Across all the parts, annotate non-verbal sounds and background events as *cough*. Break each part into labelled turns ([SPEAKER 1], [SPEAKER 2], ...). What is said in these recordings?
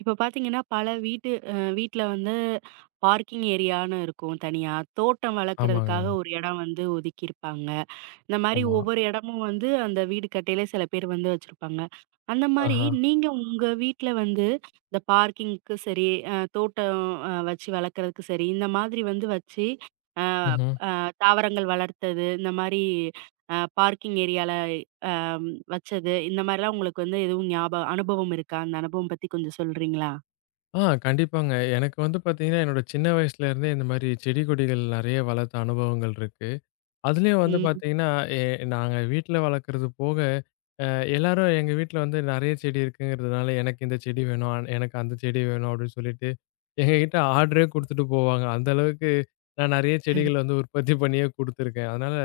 [SPEAKER 1] இப்ப பார்த்தீங்கன்னா, பல வீட்டு வீட்ல வந்து பார்க்கிங் ஏரியான்னு இருக்கும் தனியா. தோட்டம்
[SPEAKER 2] ஆமாங்க.
[SPEAKER 1] வளர்க்கறதுக்காக ஒரு இடம் வந்து ஒதுக்கியிருப்பாங்க. இந்த மாரி
[SPEAKER 2] ஆமா.
[SPEAKER 1] ஒவ்வொரு இடமும் வந்து அந்த வீடு கட்டையில சில பேர் வந்து வச்சிருப்பாங்க. அந்த மாரி
[SPEAKER 2] ஆஹா.
[SPEAKER 1] நீங்க உங்க வீட்ல வந்து இந்த பார்க்கிங்க்கு சரி, தோட்டம் வச்சு வளர்க்கறதுக்கு சரி, இந்த மாதிரி வந்து வச்சு அ
[SPEAKER 2] ம்ஹ்ம்.
[SPEAKER 1] அ தாவரங்கள் வளர்த்தது, இந்த மாரி பார்க்கிங் ஏரியால அம் வச்சது, இந்த மாரிலாம் உங்களுக்கு வந்து எதுவும் ஞாபகம் அனுபவம் இருக்கா? அந்த அனுபவம் பத்தி கொஞ்சம் சொல்றீங்களா?
[SPEAKER 2] ஆ கண்டிப்பாங்க. எனக்கு வந்து பார்த்தீங்கன்னா, என்னோட சின்ன வயசுல இருந்தே இந்த மாரி செடி கொடிகள் நெறைய வளர்த்த அனுபவங்கள் இருக்கு. அதுலயும் வந்து
[SPEAKER 1] ம்.
[SPEAKER 2] பார்த்தீங்கன்னா, எ நாங்க வீட்ல வளர்க்கறது போக, அ எல்லாரும் எங்க வீட்ல வந்து நெறைய செடி இருக்குங்கிறதுனால, எனக்கு இந்த செடி வேணும், எனக்கு அந்த செடி வேணும் அப்படின்னு சொல்லிட்டு எங்ககிட்ட ஆர்டரே குடுத்துட்டு போவாங்க. அந்த அளவுக்கு நான் நெறைய செடிகள் வந்து உற்பத்தி பண்ணியே குடுத்துருக்கேன். அதனால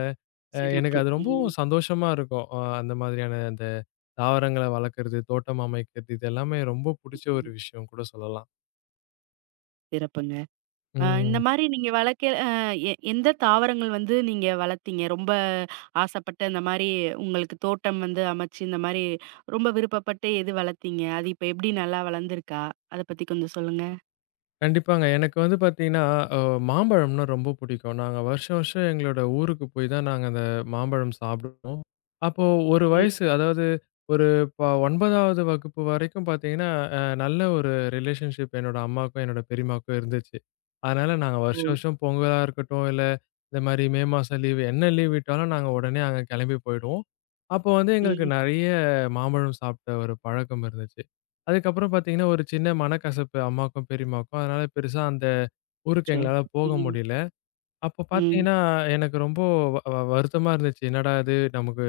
[SPEAKER 2] எனக்கு
[SPEAKER 1] சிறப்பு.
[SPEAKER 2] அது
[SPEAKER 1] ம்.
[SPEAKER 2] ரொம்பவும் சந்தோஷமா இருக்கும். அந்த மாதிரியான அந்த தாவரங்கள வளர்க்கறது, தோட்டம் அமைக்கிறது இது எல்லாமே ரொம்ப புடிச்ச ஒரு
[SPEAKER 1] ம்.
[SPEAKER 2] விஷயம் கூட சொல்லலாம்.
[SPEAKER 1] சிறப்புங்க. இந்த
[SPEAKER 2] ம்.
[SPEAKER 1] மாரி நீங்க வளர்க்க அ எ எந்த தாவரங்கள் வந்து நீங்க வளர்த்தீங்க? ரொம்ப ஆசைப்பட்டு அந்த மாரி உங்களுக்கு தோட்டம் வந்து அமைச்சு, இந்த மாரி ரொம்ப விருப்பப்பட்டு எது வளர்த்தீங்க? அது இப்ப எப்படி நல்லா வளர்ந்துருக்கா? அத பத்தி கொஞ்சம் சொல்லுங்க.
[SPEAKER 2] கண்டிப்பாங்க. எனக்கு வந்து பார்த்தீங்கன்னா, அ மாம்பழம்னா ரொம்ப பிடிக்கும். நாங்க வருஷம் வருஷம் எங்களோட ஊருக்கு போய் தான் நாங்க அந்த மாம்பழம் சாப்பிடுவோம். அப்போ 1
[SPEAKER 1] ம்.
[SPEAKER 2] வயசு அதாவது ஒரு 9வது வகுப்பு வரைக்கும் பார்த்தீங்கன்னா, நல்ல ஒரு ரிலேஷன்ஷிப் என்னோட அம்மாக்கும், என்னோட பெரியம்மாவுக்கும் இருந்துச்சு. அதனால நாங்க
[SPEAKER 1] ஓ!
[SPEAKER 2] வருஷம் வருஷம் பொங்கலா இருக்கட்டும், இல்ல இந்த மாரி மே மாசம் லீவு என்ன லீவ் விட்டாலும் நாங்க உடனே அங்க கிளம்பி போயிடுவோம். அப்போ வந்து எங்களுக்கு
[SPEAKER 1] ம்.
[SPEAKER 2] நெறைய மாம்பழம் சாப்பிட்ட ஒரு பழக்கம் இருந்துச்சு. அதுக்கப்புறம் பார்த்தீங்கன்னா, ஒரு சின்ன மனக்கசப்பு அம்மாக்கும், பெரியம்மாவுக்கும். அதனால பெருசா அந்த ஊருக்கு
[SPEAKER 1] அச்சோ!
[SPEAKER 2] எங்களால போக
[SPEAKER 1] ம்.
[SPEAKER 2] முடியல. அப்ப
[SPEAKER 1] ம்.
[SPEAKER 2] பார்த்தீங்கன்னா, எனக்கு ரொம்ப வ வ வருத்தமா இருந்துச்சு. என்னடா இது நமக்கு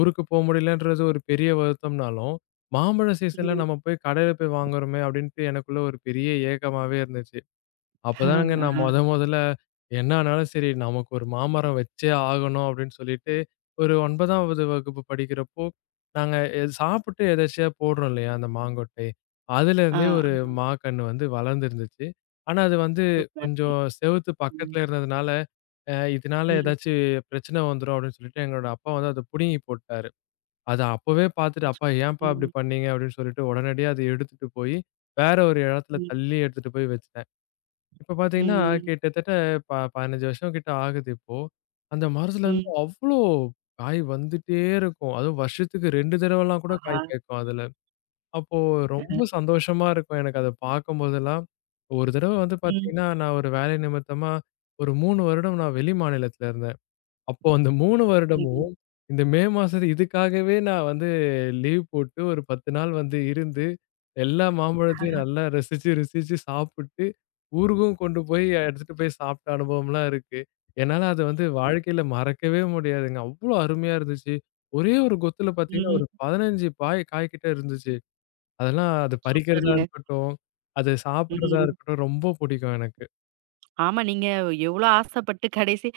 [SPEAKER 2] ஊருக்கு போ முடியலன்றது ஒரு பெரிய வருத்தம்னாலும், மாம்பழ சீசன்ல
[SPEAKER 1] ம்.
[SPEAKER 2] நம்ம போய் கடையில போய் வாங்குறோமே! அப்பிடின்ட்டு எனக்குள்ள ஒரு பெரிய ஏக்கமாவே இருந்துச்சு. அப்பதானங்க நான்
[SPEAKER 1] ஆ.
[SPEAKER 2] மொதல்ல என்ன ஆனாலும் சரி நமக்கு ஒரு மாமரம் வச்சே ஆகணும் அப்படின்னு சொல்லிட்டு, ஒரு 9வது வகுப்பு படிக்கிறப்போ, நாங்க சாப்பிட்டு எதர்ச்சியா போடுறோம் இல்லையா அந்த மாங்கொட்டை.
[SPEAKER 1] ஆ.
[SPEAKER 2] அதுலேருந்தே ஒரு
[SPEAKER 1] ஆமாங்க.
[SPEAKER 2] மாக்கன்னு வந்து வளர்ந்துருந்துச்சு. ஆனா அது வந்து
[SPEAKER 1] சூப்பர்.
[SPEAKER 2] கொஞ்சம் செவுத்து
[SPEAKER 1] ம்.
[SPEAKER 2] பக்கத்துல இருந்ததுனால, இதனால
[SPEAKER 1] ம்.
[SPEAKER 2] ஏதாச்சும் பிரச்சனை வந்துரும் அப்படின்னு சொல்லிட்டு எங்களோட அப்பா வந்து அத புடுங்கி போட்டாரு. அத அப்பவே பார்த்துட்டு,
[SPEAKER 1] அச்சோ!
[SPEAKER 2] "அப்பா ஏன்ப்பா
[SPEAKER 1] ம்.
[SPEAKER 2] அப்படி பண்ணீங்க?" அப்படின்னு சொல்லிட்டு உடனடியா அத எடுத்துட்டு போய் வேற ஒரு இடத்துல
[SPEAKER 1] ம்.
[SPEAKER 2] தள்ளி எடுத்துட்டு போய் வச்சுட்டாங்க. இப்ப பார்த்தீங்கன்னா,
[SPEAKER 1] ம்.
[SPEAKER 2] கிட்டத்தட்ட ப 15 வருஷம் கிட்ட ஆகுது இப்போ. அந்த மரத்துலருந்து
[SPEAKER 1] ம்.
[SPEAKER 2] அவ்ளோ காய் வந்துட்டே இருக்கும். அதுவும் வருஷத்துக்கு 2 தடவலாம் கூட
[SPEAKER 1] ஆஹா!
[SPEAKER 2] காய் காய்க்கும் அதுல. அப்போ
[SPEAKER 1] அஹ.
[SPEAKER 2] ரொம்ப சந்தோஷமா இருக்கும் எனக்கு அத பார்க்கும்போதெல்லாம். ஒரு தடவ வந்து
[SPEAKER 1] ம்.
[SPEAKER 2] பார்த்தீங்கன்னா, நான் ஒரு வேலை நிமித்தமா ஒரு 3 வருடம் நான் வெளி மாநிலத்துல இருந்தேன். அப்போ அந்த 3
[SPEAKER 1] சரிங்க.
[SPEAKER 2] வருடமும், இந்த மே மாசத்து இதுக்காகவே நான் வந்து லீவ் போட்டு ஒரு 10 நாள் வந்து இருந்து, எல்லா மாம்பழத்தையும்
[SPEAKER 1] ஆஹா!
[SPEAKER 2] நல்லா ரசிச்சு, ருசிச்சு சாப்பிட்டு, ஊருக்கும் கொண்டு போய் எடுத்துட்டு போய் சாப்பிட்ட அனுபவம்லாம் இருக்கு. என்னால அத வந்து வாழ்க்கையில மறக்கவே முடியாதுங்க. அவ்ளோ அருமையா இருந்துச்சு. ஒரே ஒரு கொத்துல பார்த்தீங்கன்னா,
[SPEAKER 1] ம்.
[SPEAKER 2] ஒரு 15 பாய் காய் கிட்ட இருந்துச்சு. அதெல்லாம் அது பறிக்கிறதா
[SPEAKER 1] சூப்பருங்க.
[SPEAKER 2] இருக்கட்டும், அது சாப்பிடுறதா
[SPEAKER 1] ம்.
[SPEAKER 2] இருக்கட்டும் ரொம்ப பிடிக்கும் எனக்கு.
[SPEAKER 1] ஆமா. நீங்க எவ்ளோ ஆசைப்பட்டு கடைசி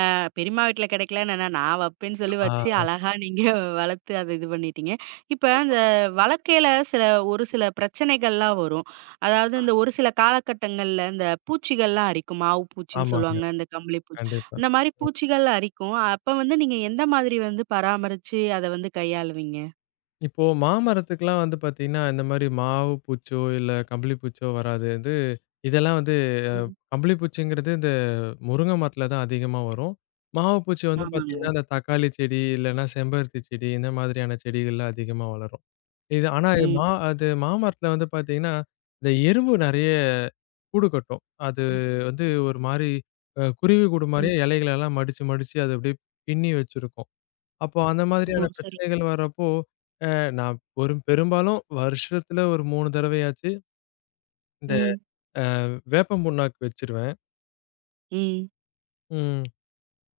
[SPEAKER 1] பெரியம்மா வீட்ல கிடைக்கலன்னு என்ன, நான் வப்பேன்னு சொல்லி வச்சு
[SPEAKER 2] ஆ
[SPEAKER 1] அழகா நீங்க வளர்த்து அத இது பண்ணிட்டீங்க. இப்ப
[SPEAKER 2] ஆமா.
[SPEAKER 1] அந்த வளர்க்கையில ஒரு சில பிரச்சனைகள்லாம் வரும். அதாவது இந்த ஒரு சில காலகட்டங்கள்ல இந்த பூச்சிகள்லாம் அரிக்கும். மாவு பூச்சின்னு
[SPEAKER 2] ஆமாங்க.
[SPEAKER 1] சொல்லுவாங்க, இந்த கம்பளி பூச்சி.
[SPEAKER 2] கண்டிப்பா.
[SPEAKER 1] இந்த மாரி பூச்சிகள் அரிக்கும். அப்ப வந்து நீங்க எந்த மாதிரி வந்து பராமரிச்சு அத வந்து கையாளுவீங்க?
[SPEAKER 2] இப்போ மாமரத்துக்குலாம் வந்து பார்த்தீங்கன்னா, இந்த மாரி மாவு பூச்சோ, இல்ல கம்பளி பூச்சோ வராது. இது இதெல்லாம் வந்து அ
[SPEAKER 1] ம்.
[SPEAKER 2] கம்பளி பூச்சிங்கிறது இந்த முருங்க மரத்துல தான் அதிகமா வரும். மாவு பூச்சி வந்து
[SPEAKER 1] ஆமாங்க.
[SPEAKER 2] பார்த்தீங்கன்னா, இந்த தக்காளி செடி, இல்லன்னா செம்பருத்தி செடி இந்த மாதிரியான செடிகள்ல அதிகமா வளரும். இது ஆனா இது மா
[SPEAKER 1] ம்.
[SPEAKER 2] அது மாமரத்துல வந்து பார்த்தீங்கன்னா, இந்த எறும்பு நெறைய கூடு கட்டும். அது
[SPEAKER 1] ம்.
[SPEAKER 2] வந்து ஒரு மாரி குருவி கூடு
[SPEAKER 1] ம்.
[SPEAKER 2] மாரியே இலைகளெல்லாம் மடிச்சு, மடிச்சு அது அப்படியே பின்னி வச்சிருக்கும். அப்போ அந்த மாதிரியான
[SPEAKER 1] ஓ! சரி.
[SPEAKER 2] பிரச்சனைகள் வரப்போ, அ நான் ஒரு பெரும்பாலும் வருஷத்துல ஒரு 3 தடவையாச்சு இந்த
[SPEAKER 1] ம்.
[SPEAKER 2] வேப்பம் புண்ணாக்கு வச்சுருவேன்.
[SPEAKER 1] ம்.
[SPEAKER 2] ம்.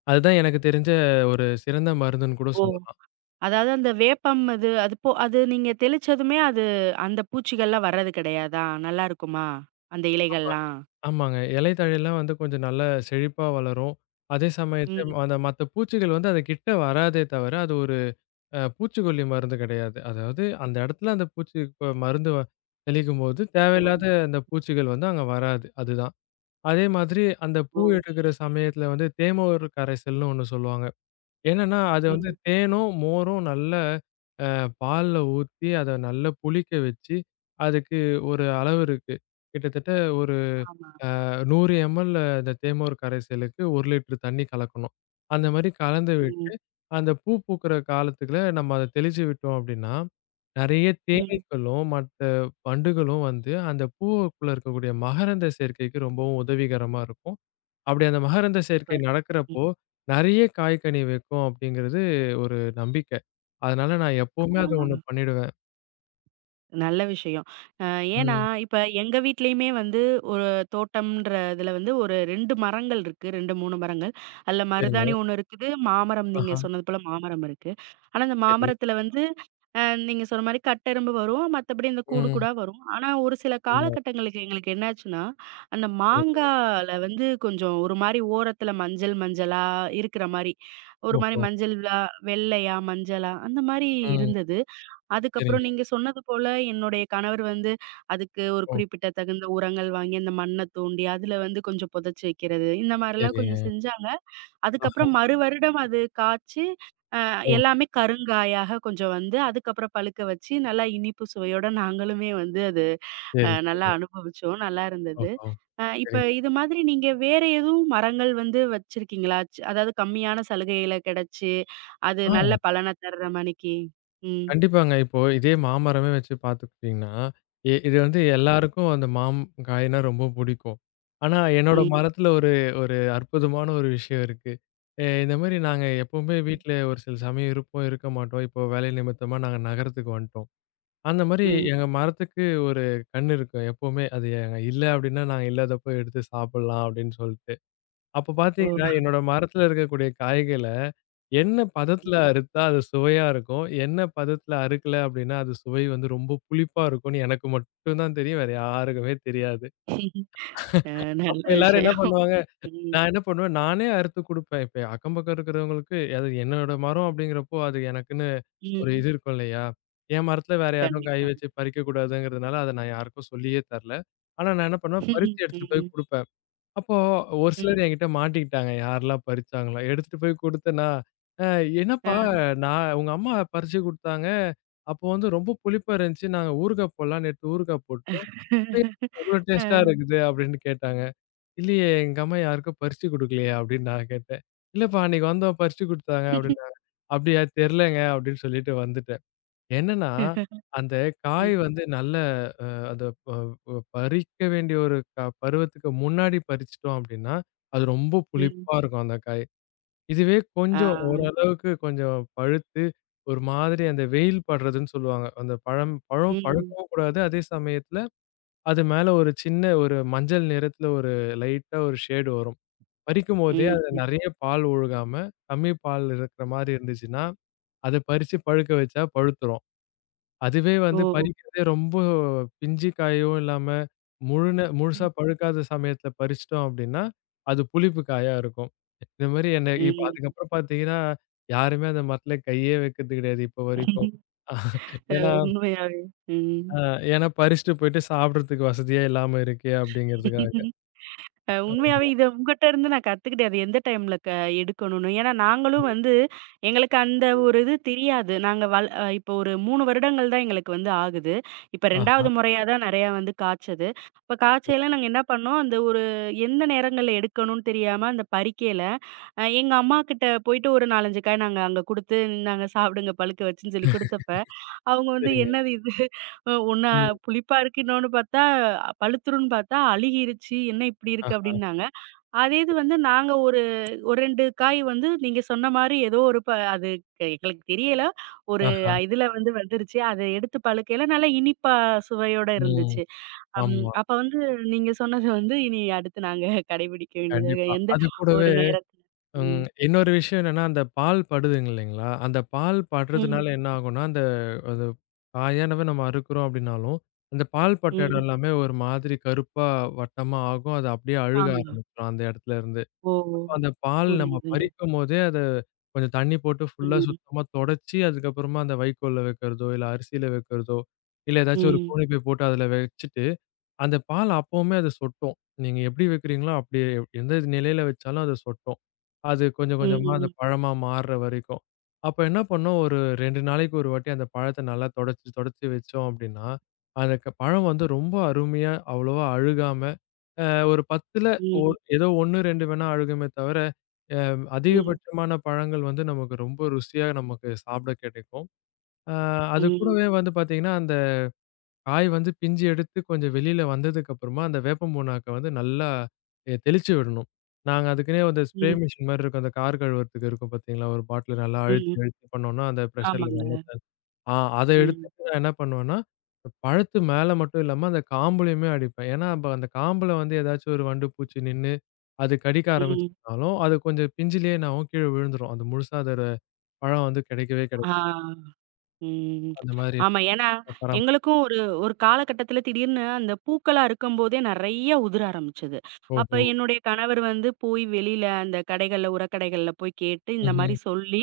[SPEAKER 2] அதுதான் எனக்கு தெரிஞ்ச ஒரு சிறந்த மருந்துன்னு கூட
[SPEAKER 1] ஓ!
[SPEAKER 2] சொல்லலாம்.
[SPEAKER 1] அதாவது அந்த வேப்பம் அது அது போ அது நீங்க தெளிச்சதுமே அது அந்த பூச்சிகள்லாம் வர்றது கிடையாதா? நல்லா இருக்குமா? அந்த
[SPEAKER 2] ஆமா.
[SPEAKER 1] இலைகள்லாம்?
[SPEAKER 2] ஆமாங்க. இலை தழைலாம் வந்து கொஞ்சம் நல்ல செழிப்பா வளரும். அதே சமயத்துல
[SPEAKER 1] ம்.
[SPEAKER 2] அந்த மத்த பூச்சிகள் வந்து அது கிட்ட வராதே தவிர, அது ஒரு பூச்சிக்கொல்லி மருந்து கிடையாது. அதாவது அந்த இடத்துல அந்த பூச்சி இப்ப மருந்து தெளிக்கும்போது
[SPEAKER 1] ஓ!
[SPEAKER 2] தேவையில்லாத அந்த பூச்சிகள் வந்து அங்க வராது. அதுதான். அதே மாதிரி அந்த
[SPEAKER 1] ஓ!
[SPEAKER 2] பூ எடுக்கிற சமயத்துல வந்து தேமோர் கரைசல்னு ஒண்ணு சொல்லுவாங்க. என்னன்னா, அது வந்து
[SPEAKER 1] ம்.
[SPEAKER 2] தேனும், மோரும் நல்ல பால்ல ஊத்தி, அத நல்லா புளிக்க வச்சு, அதுக்கு ஒரு அளவு இருக்கு. கிட்டத்தட்ட ஒரு
[SPEAKER 1] ஆமா.
[SPEAKER 2] 100 எம்எல் அந்த தேமோர் கரைசலுக்கு 1 லிட்டர் தண்ணி கலக்கணும். அந்த மாரி கலந்து
[SPEAKER 1] ம்.
[SPEAKER 2] விட்டு, அந்த பூ பூக்கிற காலத்துக்குள்ள நம்ம அத தெளிச்சு விட்டோம் அப்படின்னா, நெறைய
[SPEAKER 1] ம்.
[SPEAKER 2] தேனீக்களும், மத்த வண்டுகளும் வந்து அந்த பூவுக்குள்ள இருக்கக்கூடிய மகரந்த சேர்க்கைக்கு ரொம்பவும் உதவிகரமா இருக்கும். அப்படி அந்த மகரந்த சேர்க்கை
[SPEAKER 1] சூப்பர். ம்.
[SPEAKER 2] நடக்கிறப்போ, நெறைய காய் கனி வைக்கும் அப்படிங்கிறது ஒரு நம்பிக்கை. அதனால நான்
[SPEAKER 1] ஆ.
[SPEAKER 2] எப்பவுமே அத ஒண்ணு பண்ணிடுவேன்.
[SPEAKER 1] நல்ல விஷயம். அ ஏன்னா,
[SPEAKER 2] ம்.
[SPEAKER 1] இப்ப எங்க வீட்லயுமே வந்து ஒரு தோட்டம்ன்ற இதுல வந்து ஒரு 2 மரங்கள் இருக்கு. 2, 3 மரங்கள். அதுல
[SPEAKER 2] சரிங்க.
[SPEAKER 1] மருதாணி ஒண்ணு இருக்குது. மாமரம் நீங்க
[SPEAKER 2] ஆஹா.
[SPEAKER 1] சொன்னது போல மாமரம் இருக்கு. ஆனா, அந்த
[SPEAKER 2] சரி.
[SPEAKER 1] மாமரத்துல வந்து நீங்க சொன்ன மாரி கட்டெறும்பு வரும். மத்தபடி இந்த கூடு
[SPEAKER 2] ம்.
[SPEAKER 1] கூடா வரும். ஆனா, ஒரு சில
[SPEAKER 2] ஆமா.
[SPEAKER 1] காலகட்டங்களுக்கு எங்களுக்கு என்னாச்சுன்னா, அந்த
[SPEAKER 2] சரிங்க.
[SPEAKER 1] மாங்கால வந்து கொஞ்சம் ஒரு மாரி ஓரத்தில மஞ்சள், மஞ்சளா இருக்கிற மாரி. ஒரு மாரி
[SPEAKER 2] ஓஹோ!
[SPEAKER 1] மஞ்சள் விலா வெள்ளையா, மஞ்சளா அந்த மாரி
[SPEAKER 2] ம்.
[SPEAKER 1] இருந்தது. அதுக்கப்புறம்
[SPEAKER 2] சரிங்க.
[SPEAKER 1] நீங்க சொன்னது போல என்னுடைய கணவர் வந்து அதுக்கு ஒரு
[SPEAKER 2] ஓ!
[SPEAKER 1] குறிப்பிட்ட தகுந்த உரங்கள் வாங்கி, அந்த மண்ண தோண்டி அதில வந்து கொஞ்சம் புதைச்சு வைக்கிறது. இந்த மாரிலாம்
[SPEAKER 2] சரிங்க.
[SPEAKER 1] கொஞ்சம் செஞ்சாங்க.
[SPEAKER 2] ஆஹா.
[SPEAKER 1] அதுக்கப்புறம் மறுவருடம் அது காய்ச்சி அ
[SPEAKER 2] ஓ!
[SPEAKER 1] எல்லாமே கருங்காயாக கொஞ்சம் வந்து, அதுக்கப்புறம் பழுக்க வச்சு, நல்லா இனிப்பு சுவையோட நாங்களுமே வந்து அது
[SPEAKER 2] சரி,
[SPEAKER 1] நல்லா
[SPEAKER 2] சரி.
[SPEAKER 1] அனுபவிச்சோம். நல்லா இருந்தது.
[SPEAKER 2] ஓஹோ!
[SPEAKER 1] இப்ப
[SPEAKER 2] சரிங்க.
[SPEAKER 1] இது மாதிரி நீங்க வேற எதுவும் மரங்கள் வந்து வச்சிருக்கீங்களா? அதாவது கம்மியான சலுகையில கிடைச்சு, அது நல்ல
[SPEAKER 2] ஆ.
[SPEAKER 1] பலன தர்ற மாணிக்கி? ம்.
[SPEAKER 2] கண்டிப்பாங்க. இப்போ இதே மாமரமே வச்சு பார்த்துக்கிட்டீங்கன்னா, இது வந்து
[SPEAKER 1] ம்.
[SPEAKER 2] எல்லாருக்கும் அந்த காய்னா ரொம்ப புடிக்கும். ஆனா என்னோட ம்.
[SPEAKER 1] ம்.
[SPEAKER 2] மரத்துல ஒரு ஒரு அற்புதமான ஒரு விஷயம் இருக்கு. இந்த மாரி நாங்க எப்பவுமே வீட்ல ஒரு சில சமயம் இருப்போம், இருக்க மாட்டோம். இப்போ வேலை நிமித்தமா நாங்க நகரத்துக்கு வந்துட்டோம். அந்த மாரி
[SPEAKER 1] ம்.
[SPEAKER 2] எங்க மரத்துக்கு ஒரு கண்ணு இருக்கும் எப்பவுமே. அது இல்ல அப்டின்னா, நாங்க இல்லாதப்போ எடுத்து சாப்பிடலாம் அப்டின்னு சொல்ட்டு. அப்ப
[SPEAKER 1] ஓ!
[SPEAKER 2] பார்த்தீங்கன்னா, என்னோட மரத்துல இருக்கக்கூடிய காய்கள, என்ன பதத்துல
[SPEAKER 1] ம்.
[SPEAKER 2] அறுத்தா அது சுவையா இருக்கும்? என்ன பதத்துல அறுக்கல அப்டின்னா, அது சுவை வந்து ரொம்ப புளிப்பா இருக்கும்னு எனக்கு மட்டும் தான் தெரியும். வேற யாருக்குமே தெரியாது.
[SPEAKER 1] அ நல்ல
[SPEAKER 2] அப்ப எல்லாரும் என்ன
[SPEAKER 1] விஷயம்.
[SPEAKER 2] பண்ணுவாங்க,
[SPEAKER 1] ம்.
[SPEAKER 2] நான் என்ன பண்ணுவேன், நானே அறுத்து குடுப்பேன். இப்ப அக்கம் பக்கம் இருக்கிறவங்களுக்கு, அது என்னோட மரம் அப்டிங்கிறப்போ, அது எனக்குன்னு ஒரு
[SPEAKER 1] ம்.
[SPEAKER 2] இது இருக்கும் இல்லையா? என் மரத்துல வேற யாரும் கை
[SPEAKER 1] கண்டிப்பா.
[SPEAKER 2] வச்சு பறிக்கக்கூடாதுங்கிறதுனால, அத நான் யாருக்கும் சொல்லியே தரல. ஆனா நான் என்ன பண்ணுவேன், பறிச்சு எடுத்துட்டு போய்
[SPEAKER 1] ம்.
[SPEAKER 2] குடுப்பேன். அப்போ ஒரு
[SPEAKER 1] ம்.
[SPEAKER 2] சிலர் என்கிட்ட மாட்டிக்கிட்டாங்க. யாரெல்லாம் பறிச்சாங்களோ! எடுத்துட்டு போய் குடுத்தேன்னா, "அ
[SPEAKER 1] ஆ.
[SPEAKER 2] என்னப்பா நான் உங்க அம்மா பறிச்சு குடுத்தாங்க. அப்போ வந்து ரொம்ப புளிப்பா இருந்துச்சு. நாங்க ஊறுகாய் போடலான்னு எடுத்து ஊறுகாய் போட்டோம். இப்ப ஏன்
[SPEAKER 1] *laughs*
[SPEAKER 2] அவ்ளோ டேஸ்ட்டா
[SPEAKER 1] அ.
[SPEAKER 2] இருக்குது?" அப்படின்னு கேட்டாங்க. "இல்லையே எங்க அம்மா யாருக்கும் பறிச்சு குடுக்கலையே" அப்படின்னு நான் கேட்டேன். "இல்லப்பா அன்னைக்கு வந்தோம் பறிச்சு குடுத்தாங்க"
[SPEAKER 1] *laughs*
[SPEAKER 2] அப்படின்னாங்க. "அப்படியா தெரிலங்க" அப்படின்னு சொல்லிட்டு வந்துட்டேன். என்னன்னா, அந்த காய்
[SPEAKER 1] ம்.
[SPEAKER 2] வந்து நல்ல அத ப ப பறிக்க வேண்டிய ஒரு பருவத்துக்கு முன்னாடி பறிச்சுட்டோம் அப்படின்னா, அது ரொம்ப
[SPEAKER 1] ம்.
[SPEAKER 2] புளிப்பா இருக்கும் அந்த காய். இதுவே
[SPEAKER 1] ஆ.
[SPEAKER 2] கொஞ்சம் ஓரளவுக்கு கொஞ்சம் பழுத்து, ஒரு மாதிரி அந்த வெயில் படுறதுன்னு சொல்லுவாங்க. அந்த பழம் பழம்
[SPEAKER 1] ம்,
[SPEAKER 2] பழுக்கவும் கூடாது. அதே சமயத்துல அது மேல ஒரு சின்ன ஒரு மஞ்சள் நிறத்துல ஒரு லைட்டா ஒரு ஷேடு வரும். பறிக்கும்போதே
[SPEAKER 1] ம்,
[SPEAKER 2] அதுல
[SPEAKER 1] ம்.
[SPEAKER 2] நெறைய பால் ஒழுகாம, கம்மி பால் இருக்கிற மாரி இருந்துச்சுன்னா, அத பறிச்சு பழுக்க வச்சா பழுத்துரும். அதுவே வந்து
[SPEAKER 1] ஓ!
[SPEAKER 2] பறிக்கிறதே ரொம்ப பிஞ்சு காயும் இல்லாம, முழுசா
[SPEAKER 1] ம்,
[SPEAKER 2] பழுக்காத சமயத்துல பறிச்சுட்டோம் அப்டின்னா, அது புளிப்பு காயா இருக்கும். இந்த மாரி என்ன இப்ப
[SPEAKER 1] ம்.
[SPEAKER 2] அதுக்கப்புறம் பார்த்தீங்கன்னா, யாருமே அந்த மரத்துல கையே வைக்கிறது கிடையாது இப்ப
[SPEAKER 1] அ
[SPEAKER 2] வரைக்கும்.
[SPEAKER 1] *laughs*
[SPEAKER 2] அஹ் ஏன்னா
[SPEAKER 1] உண்மையாவே. ம்.
[SPEAKER 2] அ ஏன்னா பறிச்சுட்டு போயிட்டு சாப்பிடுறதுக்கு வசதியே இல்லாம இருக்கே அப்டிங்கிறதுக்காக.
[SPEAKER 1] உண்மையாவே
[SPEAKER 2] ஆமா.
[SPEAKER 1] இத உங்கட்ட இருந்து நான் கத்துக்கிட்டேன். அது எந்த டைம்ல எடுக்கணும்னு. ஏன்னா நாங்களும்
[SPEAKER 2] ம்.
[SPEAKER 1] வந்து எங்களுக்கு அந்த ஒரு
[SPEAKER 2] சரிங்க.
[SPEAKER 1] இது தெரியாது. நாங்க வள் அ இப்போ ஒரு 3 வருடங்கள் தான் எங்களுக்கு வந்து ஆகுது. இப்ப
[SPEAKER 2] ஆஹா.
[SPEAKER 1] 2வது முறையா தான் நெறையா வந்து காய்ச்சது. அப்ப
[SPEAKER 2] சரிங்க,
[SPEAKER 1] காய்ச்சையில நாங்க என்ன பண்ணோம், அந்த ஒரு எந்த நேரங்கள்ல எடுக்கணும்னு தெரியாம அந்த பறிக்கையில, எங்க அம்மாகிட்ட போயிட்டு ஒரு 4, 5 காய் நாங்க அங்க குடுத்து, "இந்தாங்க சாப்பிடுங்க பழுக்க வச்சுன்னு" சொல்லி குடுத்தப்ப, அவங்க வந்து
[SPEAKER 2] சரிங்க.
[SPEAKER 1] என்னது இது? ஒண்ணு
[SPEAKER 2] ம்.
[SPEAKER 1] புளிப்பா இருக்கு. இன்னொன்னு பார்த்தா பழுத்துரும்ன்னு பார்த்தா அழுகிருச்சு. என்ன இப்படி இருக்கு
[SPEAKER 2] ஆஹா,
[SPEAKER 1] அப்படின்னாங்க. அதே இது வந்து நாங்க ஒரு ஒரு 2 காய் வந்து நீங்க சொன்ன மாரி ஏதோ ஒரு அது எங்களுக்கு தெரியல. ஒரு
[SPEAKER 2] ஆஹா.
[SPEAKER 1] இதுல வந்து வந்துருச்சு. அத எடுத்து பழுக்கையில நல்லா இனிப்பா சுவையோட
[SPEAKER 2] ம்.
[SPEAKER 1] இருந்துச்சு. அம்
[SPEAKER 2] ஆமா.
[SPEAKER 1] அப்ப வந்து நீங்க சொன்னது வந்து இனி அடுத்து நாங்க கடைபிடிக்க வேண்டியது
[SPEAKER 2] கண்டிப்பா.
[SPEAKER 1] எந்த
[SPEAKER 2] அது
[SPEAKER 1] ஒரு
[SPEAKER 2] கூடவே
[SPEAKER 1] நேரத்துல.
[SPEAKER 2] ம்.
[SPEAKER 1] ம்.
[SPEAKER 2] இன்னொரு விஷயம் என்னன்னா, அந்த பால் படுதுங்க இல்லைங்களா? அந்த பால்
[SPEAKER 1] ம்.
[SPEAKER 2] படுறதுனால என்ன ஆகும்னா, அந்த அது காயானவ நம்ம அறுக்குறோம் அப்படின்னாலும், அந்த பால் பட்ட இடம்
[SPEAKER 1] ம்.
[SPEAKER 2] எல்லாமே ஒரு மாதிரி கருப்பா, வட்டமா ஆகும். அது அப்படியே அழுக
[SPEAKER 1] ஆமா.
[SPEAKER 2] ஆரம்பிச்சுரும் அந்த இடத்துல இருந்து.
[SPEAKER 1] ஓ!
[SPEAKER 2] அப்ப அந்த பால் நம்ம
[SPEAKER 1] புரியுதுங்க.
[SPEAKER 2] பறிக்கும்போதே அத கொஞ்சம் தண்ணி போட்டு ஃபுல்லா
[SPEAKER 1] ம்.
[SPEAKER 2] சுத்தமா தொடச்சு, அதுக்கப்புறமா அந்த வைக்கோல்ல வைக்கிறதோ, இல்ல அரிசியில வைக்கிறதோ, இல்ல ஏதாச்சும் ஒரு
[SPEAKER 1] ம்.
[SPEAKER 2] கோணிப்பை போட்டு அதுல வச்சுட்டு அந்த பால் அப்பவுமே அது சொட்டும். நீங்க எப்படி வைக்கிறீங்களோ அப்படியே எந்த நிலையில வச்சாலும் அது சொட்டும். அது கொஞ்சம் கொஞ்சமா அது
[SPEAKER 1] ம்.
[SPEAKER 2] பழமா மாறுற வரைக்கும். அப்ப என்ன பண்ணோம், ஒரு 2 நாளைக்கு ஒரு வாட்டி அந்த பழத்த நல்லா தொடச்சு தொடச்சு வச்சோம் அப்படின்னா, அந்த பழம் வந்து ரொம்ப அருமையா அவ்வளவா அழுகாம, அ ஒரு 10ல
[SPEAKER 1] ம்,
[SPEAKER 2] ஓர் ஏதோ 1, 2 வேணா அழுகுமே தவிர, அ
[SPEAKER 1] ம்,
[SPEAKER 2] அதிகபட்சமான பழங்கள் வந்து நமக்கு ரொம்ப ருசியா நமக்கு சாப்பிட கிடைக்கும். அ அது கூடவே
[SPEAKER 1] ம்,
[SPEAKER 2] வந்து பார்த்தீங்கன்னா, அந்த காய் வந்து பிஞ்சு எடுத்து கொஞ்சம் வெளியில வந்ததுக்கு அப்புறமா, அந்த வேப்பம் புண்ணாக்க வந்து நல்லா தெளிச்சு விடணும். நாங்க அதுக்குன்னே அந்த ஸ்ப்ரே
[SPEAKER 1] ம்,
[SPEAKER 2] மிஷின் மாரி இருக்கும். அந்த கார் கழுவுறதுக்கு இருக்கும் பார்த்தீங்களா? ஒரு பாட்டில நல்லா அழுத்தி,
[SPEAKER 1] ம்.
[SPEAKER 2] அழுத்தி பண்ணோம்னா, அந்த பிரஷர்ல நல்லா
[SPEAKER 1] ஆமாங்க.
[SPEAKER 2] ஆ அத
[SPEAKER 1] ம்,
[SPEAKER 2] எடுத்துட்டு நான் என்ன பண்ணுவேன்னா, பழத்து மேல மட்டும் இல்லாம அந்த காம்புலயுமே அடிப்பேன். ஏன்னா, அப்ப அந்த காம்புல வந்து ஏதாச்சும் ஒரு வண்டு பூச்சி நின்னு, அது கடிக்க
[SPEAKER 1] ம்.
[SPEAKER 2] ஆரம்பிச்சுச்சுனாலும், அது கொஞ்சம் பிஞ்சிலேயே என்னாகும் கீழ விழுந்துரும். அது முழுசா அதோட பழம் வந்து கிடைக்கவே
[SPEAKER 1] ஆ.
[SPEAKER 2] கிடைக்காது.
[SPEAKER 1] ம்.
[SPEAKER 2] அந்த மாதிரி
[SPEAKER 1] ஆமா. ஏன்னா,
[SPEAKER 2] பராமரிப்பு.
[SPEAKER 1] எங்களுக்கும் ஒரு ஒரு காலகட்டத்தில திடீர்னு அந்த பூக்களா இருக்கும்போதே நெறைய உதிர ஆரம்பிச்சது. அப்ப
[SPEAKER 2] ஓஹோ!
[SPEAKER 1] என்னுடைய கணவர் வந்து போய் வெளியில அந்த கடைகள்ல, உரக்கடைகள்ல போய் கேட்டு இந்த
[SPEAKER 2] ம்ஹ்ம்.
[SPEAKER 1] மாரி சொல்லி,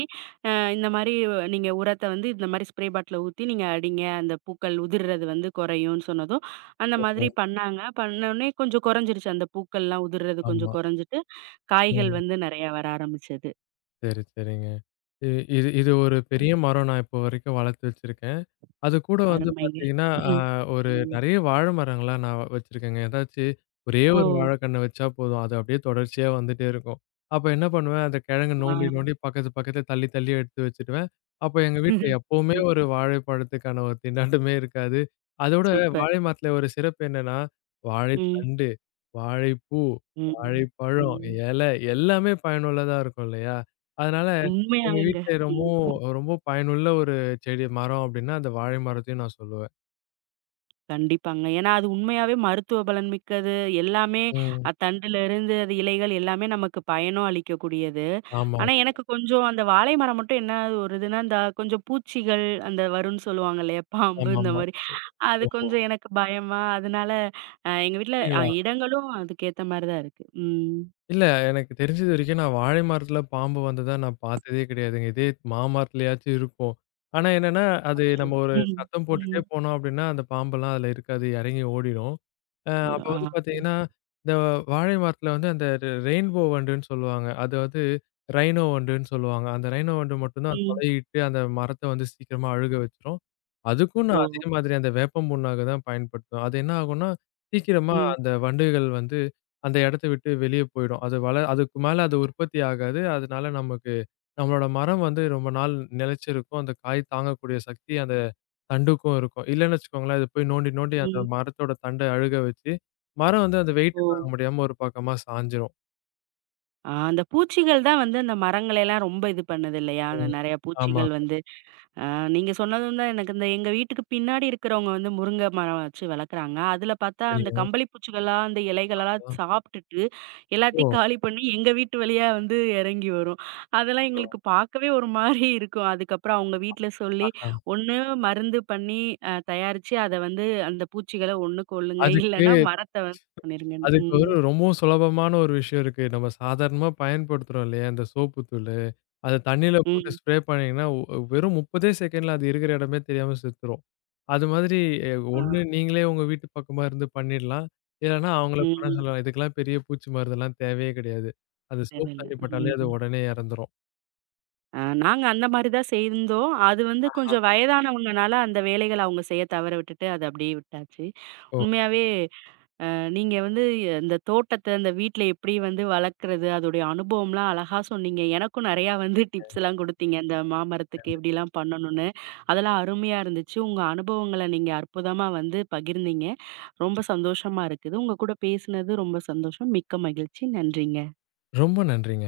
[SPEAKER 1] அ இந்த மாரி நீங்க உரத்த வந்து இந்த மாரி ஸ்ப்ரே பாட்டில்ல ஊத்தி நீங்க அடிங்க. அந்த பூக்கள் உதிர்றது வந்து குறையும்னு சொன்னதும், அந்த
[SPEAKER 2] ஓஹோ!
[SPEAKER 1] மாதிரி பண்ணாங்க. பண்ணோனே கொஞ்சம் குறைஞ்சிருச்சு. அந்த பூக்கள்லாம் உதிர்றது கொஞ்சம்
[SPEAKER 2] ஆமா.
[SPEAKER 1] குறைஞ்சிட்டு, காய்கள்
[SPEAKER 2] ம்.
[SPEAKER 1] வந்து நெறையா வர ஆரம்பிச்சது.
[SPEAKER 2] சரி, சரிங்க. இ இது இது ஒரு பெரிய
[SPEAKER 1] ம்.
[SPEAKER 2] மரம் நான் இப்போ வரைக்கும் வளர்த்து வச்சிருக்கேன். அது கூட வந்து
[SPEAKER 1] அருமைங்க.
[SPEAKER 2] பார்த்தீங்கன்னா,
[SPEAKER 1] ம்.
[SPEAKER 2] ஒரு
[SPEAKER 1] ம்.
[SPEAKER 2] நெறைய வாழ மரங்களா நான் வச்சிருக்கேங்க. ஏதாச்சு ஒரே
[SPEAKER 1] ஓ!
[SPEAKER 2] ஒரு வாழைக்கண்ண வச்சா போதும். அது அப்படியே தொடர்ச்சியா வந்துட்டே இருக்கும். அப்ப என்ன பண்ணுவேன், அந்த கிழங்கு
[SPEAKER 1] ஆ.
[SPEAKER 2] நோண்டி, நோண்டி பக்கத்து பக்கத்துல தள்ளி, தள்ளி எடுத்து வச்சுடுவேன். அப்ப எங்க வீட்ல எப்பவுமே
[SPEAKER 1] ம்.
[SPEAKER 2] ஒரு வாழைப்பழத்துக்கான ஒரு திண்டாட்டமே இருக்காது. அதோட
[SPEAKER 1] சூப்பர்.
[SPEAKER 2] வாழை மரத்துல ஒரு சிறப்பு என்னன்னா,
[SPEAKER 1] ம்.
[SPEAKER 2] வாழைத்தண்டு, வாழைப்பூ,
[SPEAKER 1] ம்.
[SPEAKER 2] வாழைப்பழம்,
[SPEAKER 1] ம்.
[SPEAKER 2] இலை எல்லாமே பயனுள்ளதா இருக்கும் இல்லையா? அதனால எங்க
[SPEAKER 1] உண்மையாவேங்க.
[SPEAKER 2] வீட்ல
[SPEAKER 1] ம்.
[SPEAKER 2] ரொம்பவும் ரொம்ப பயனுள்ள செடி, மரம் அப்டின்னா அந்த வாழை மரத்தையும் நான் சொல்லுவேன்.
[SPEAKER 1] கண்டிப்பாங்க. ஏன்னா, அது உண்மையாவே மருத்துவ பலன் மிக்கது. எல்லாமே
[SPEAKER 2] ம்.
[SPEAKER 1] தண்டுலருந்து அது இலைகள் எல்லாமே நமக்கு பயனும் அளிக்கக்கூடியது.
[SPEAKER 2] ஆமா,
[SPEAKER 1] ஆனா, எனக்கு கொஞ்சம் அந்த வாழை மரம் மட்டும் என்ன ஒரு இதுன்னா, இந்த கொஞ்சம் பூச்சிகள் அந்த வரும்ன்னு சொல்லுவாங்க இல்லையா? பாம்பு இந்த
[SPEAKER 2] ஆமாமா.
[SPEAKER 1] மாரி. அது
[SPEAKER 2] ஓஹோ!
[SPEAKER 1] கொஞ்சம் எனக்கு பயமா, அதனால எங்க வீட்ல
[SPEAKER 2] அப்படிங்களா?
[SPEAKER 1] இடங்களும் அதுக்கேத்த மாரி தான் இருக்கு. ம்.
[SPEAKER 2] இல்ல. எனக்கு தெரிஞ்சது வரைக்கும் நான் வாழை மரத்தில பாம்பு வந்ததா நான் பார்த்ததே கிடையாதுங்க. இதே மாமரத்திலயாச்சும் இருக்கும். ஆனா என்னன்னா, அது
[SPEAKER 1] அச்சோ!
[SPEAKER 2] நம்ம ஒரு
[SPEAKER 1] ம்.
[SPEAKER 2] சத்தம் போட்டுட்டே
[SPEAKER 1] ம்.
[SPEAKER 2] போனோம் அப்டின்னா, அந்த பாம்பெல்லாம் அதில இருக்காது. இறங்கி ஓடிடும். அப்ப
[SPEAKER 1] ஆ.
[SPEAKER 2] வந்து பார்த்தீங்கன்னா, இந்த வாழை மரத்தில வந்து அந்த ரெயின்போ வண்டுன்னு சொல்லுவாங்க. அதாவது ரைனோ வண்டுன்னு சொல்லுவாங்க. அந்த ரைனோ வண்டு மட்டும் தான்
[SPEAKER 1] ம்.
[SPEAKER 2] துளையிட்டு அந்த மரத்த வந்து சீக்கிரமா அழுக வச்சுரும். அதுக்கும்
[SPEAKER 1] ஓ!
[SPEAKER 2] நான் அதே மாதிரி அந்த வேப்பம் புண்ணாக்கு தான் பயன்படுத்துவேன். அது என்ன ஆகும்னா, சீக்கிரமா
[SPEAKER 1] ம்.
[SPEAKER 2] அந்த வண்டுகள் வந்து அந்த இடத்த விட்டு வெளியே போயிடும். அது அதுக்கு மேல அது உற்பத்தி ஆகாது. அதனால நமக்கு நம்மளோட மரம் வந்து ரொம்ப நாள் நிலைச்சிருக்கும். அந்த காய் தாங்கக்கூடிய சக்தி அந்த தண்டுக்கும் இருக்கும். இல்லன்னு வச்சுக்கோங்களேன், அது போய் நோண்டி நோண்டி அந்த
[SPEAKER 1] ம்.
[SPEAKER 2] மரத்தோட தண்ட அழுக வச்சு, மரம் வந்து அந்த வெயிட்
[SPEAKER 1] ஓ!
[SPEAKER 2] தாங்க முடியாம ஒரு பக்கமா சாஞ்சிரும்.
[SPEAKER 1] ஆ அந்த பூச்சிகள் தான் வந்து அந்த மரங்கள எல்லாம் ரொம்ப இது பண்ணுது இல்லையா? அந்த
[SPEAKER 2] ம்.
[SPEAKER 1] நெறைய
[SPEAKER 2] ஆமா.
[SPEAKER 1] பூச்சிகள் வந்து ஆ நீங்க சொன்னதும் தான் எனக்கு இந்த எங்க வீட்டுக்கு பின்னாடி இருக்கிறவங்க வந்து முருங்க மரம் வச்சு வளர்க்குறாங்க. அதில பார்த்தா அந்த
[SPEAKER 2] சரிங்க.
[SPEAKER 1] கம்பளி பூச்சிகளா அந்த இலைகளெல்லாம் சாப்பிட்டுட்டு, எல்லாத்தையும்
[SPEAKER 2] ஓ!
[SPEAKER 1] காலி பண்ணி எங்க வீட்டு வழியா வந்து இறங்கி வரும். அதெல்லாம் எங்களுக்கு பார்க்கவே ஒரு மாரி இருக்கும். அதுக்கப்புறம் அவங்க வீட்ல சொல்லி,
[SPEAKER 2] அ
[SPEAKER 1] ஒண்ணு மருந்து பண்ணி தயாரிச்சு அத வந்து அந்த பூச்சிகள ஒண்ணு கொல்லுங்க.
[SPEAKER 2] அதுக்கு
[SPEAKER 1] இல்லன்னா மரத்த வந்து பண்ணிருங்கன்னு.
[SPEAKER 2] அதுக்கு
[SPEAKER 1] ம்.
[SPEAKER 2] ஒரு ரொம்பவும் சுலபமான ஒரு விஷயம் இருக்கு. நம்ம சாதாரணமா பயன்படுத்துறோம் இல்லையா, இந்த சோப்பு தூளு. அத தண்ணீல போட்டு
[SPEAKER 1] ம்.
[SPEAKER 2] ஸ்ப்ரே பண்ணீங்கன்னா, வெறும் 30 செகண்ட்ல அது இருக்கிற இடமே தெரியாம செத்துரும். அது மாதிரி எ
[SPEAKER 1] ஆ.
[SPEAKER 2] ஒண்ணு நீங்களே உங்க வீட்டு பக்கமா இருந்து பண்ணிடலாம். இல்லன்னா அவங்கள பண்ண
[SPEAKER 1] ம்.
[SPEAKER 2] சொல்லலாம். இதுக்கெல்லாம் பெரிய பூச்சி மருந்தெல்லாம் தேவையே கிடையாது. அது சோப்
[SPEAKER 1] தேவையில்ல.
[SPEAKER 2] தண்ணி பட்டாலே அது
[SPEAKER 1] ம்.
[SPEAKER 2] உடனே இறந்துரும்.
[SPEAKER 1] நாங்க அந்த மாரி தான் செய்தோம். அது வந்து கொஞ்சம் வயதானவங்கனால அந்த வேலைகள அவங்க செய்ய தவற விட்டுட்டு, அத அப்படியே விட்டாச்சு.
[SPEAKER 2] ஓ!
[SPEAKER 1] உண்மையாவே நீங்க வந்து இந்த தோட்டத்த, இந்த வீட்ல எப்படி வந்து வளர்க்கறது, அதோடைய அனுபவம்லாம் அழகா சொன்னீங்க. எனக்கும் நெறையா வந்து டிப்ஸ்லாம் குடுத்தீங்க. இந்த மாமரத்துக்கு
[SPEAKER 2] கண்டிப்பா.
[SPEAKER 1] எப்படிலாம் பண்ணணும்னு. அதெல்லாம் அருமையா இருந்துச்சு. உங்க அனுபவங்கள நீங்க அற்புதமா வந்து பகிர்ந்தீங்க. ரொம்ப சந்தோஷமா இருக்குது. உங்க கூட பேசினது ரொம்ப சந்தோஷம். மிக்க மகிழ்ச்சி. நன்றிங்க.
[SPEAKER 2] ரொம்ப நன்றிங்க.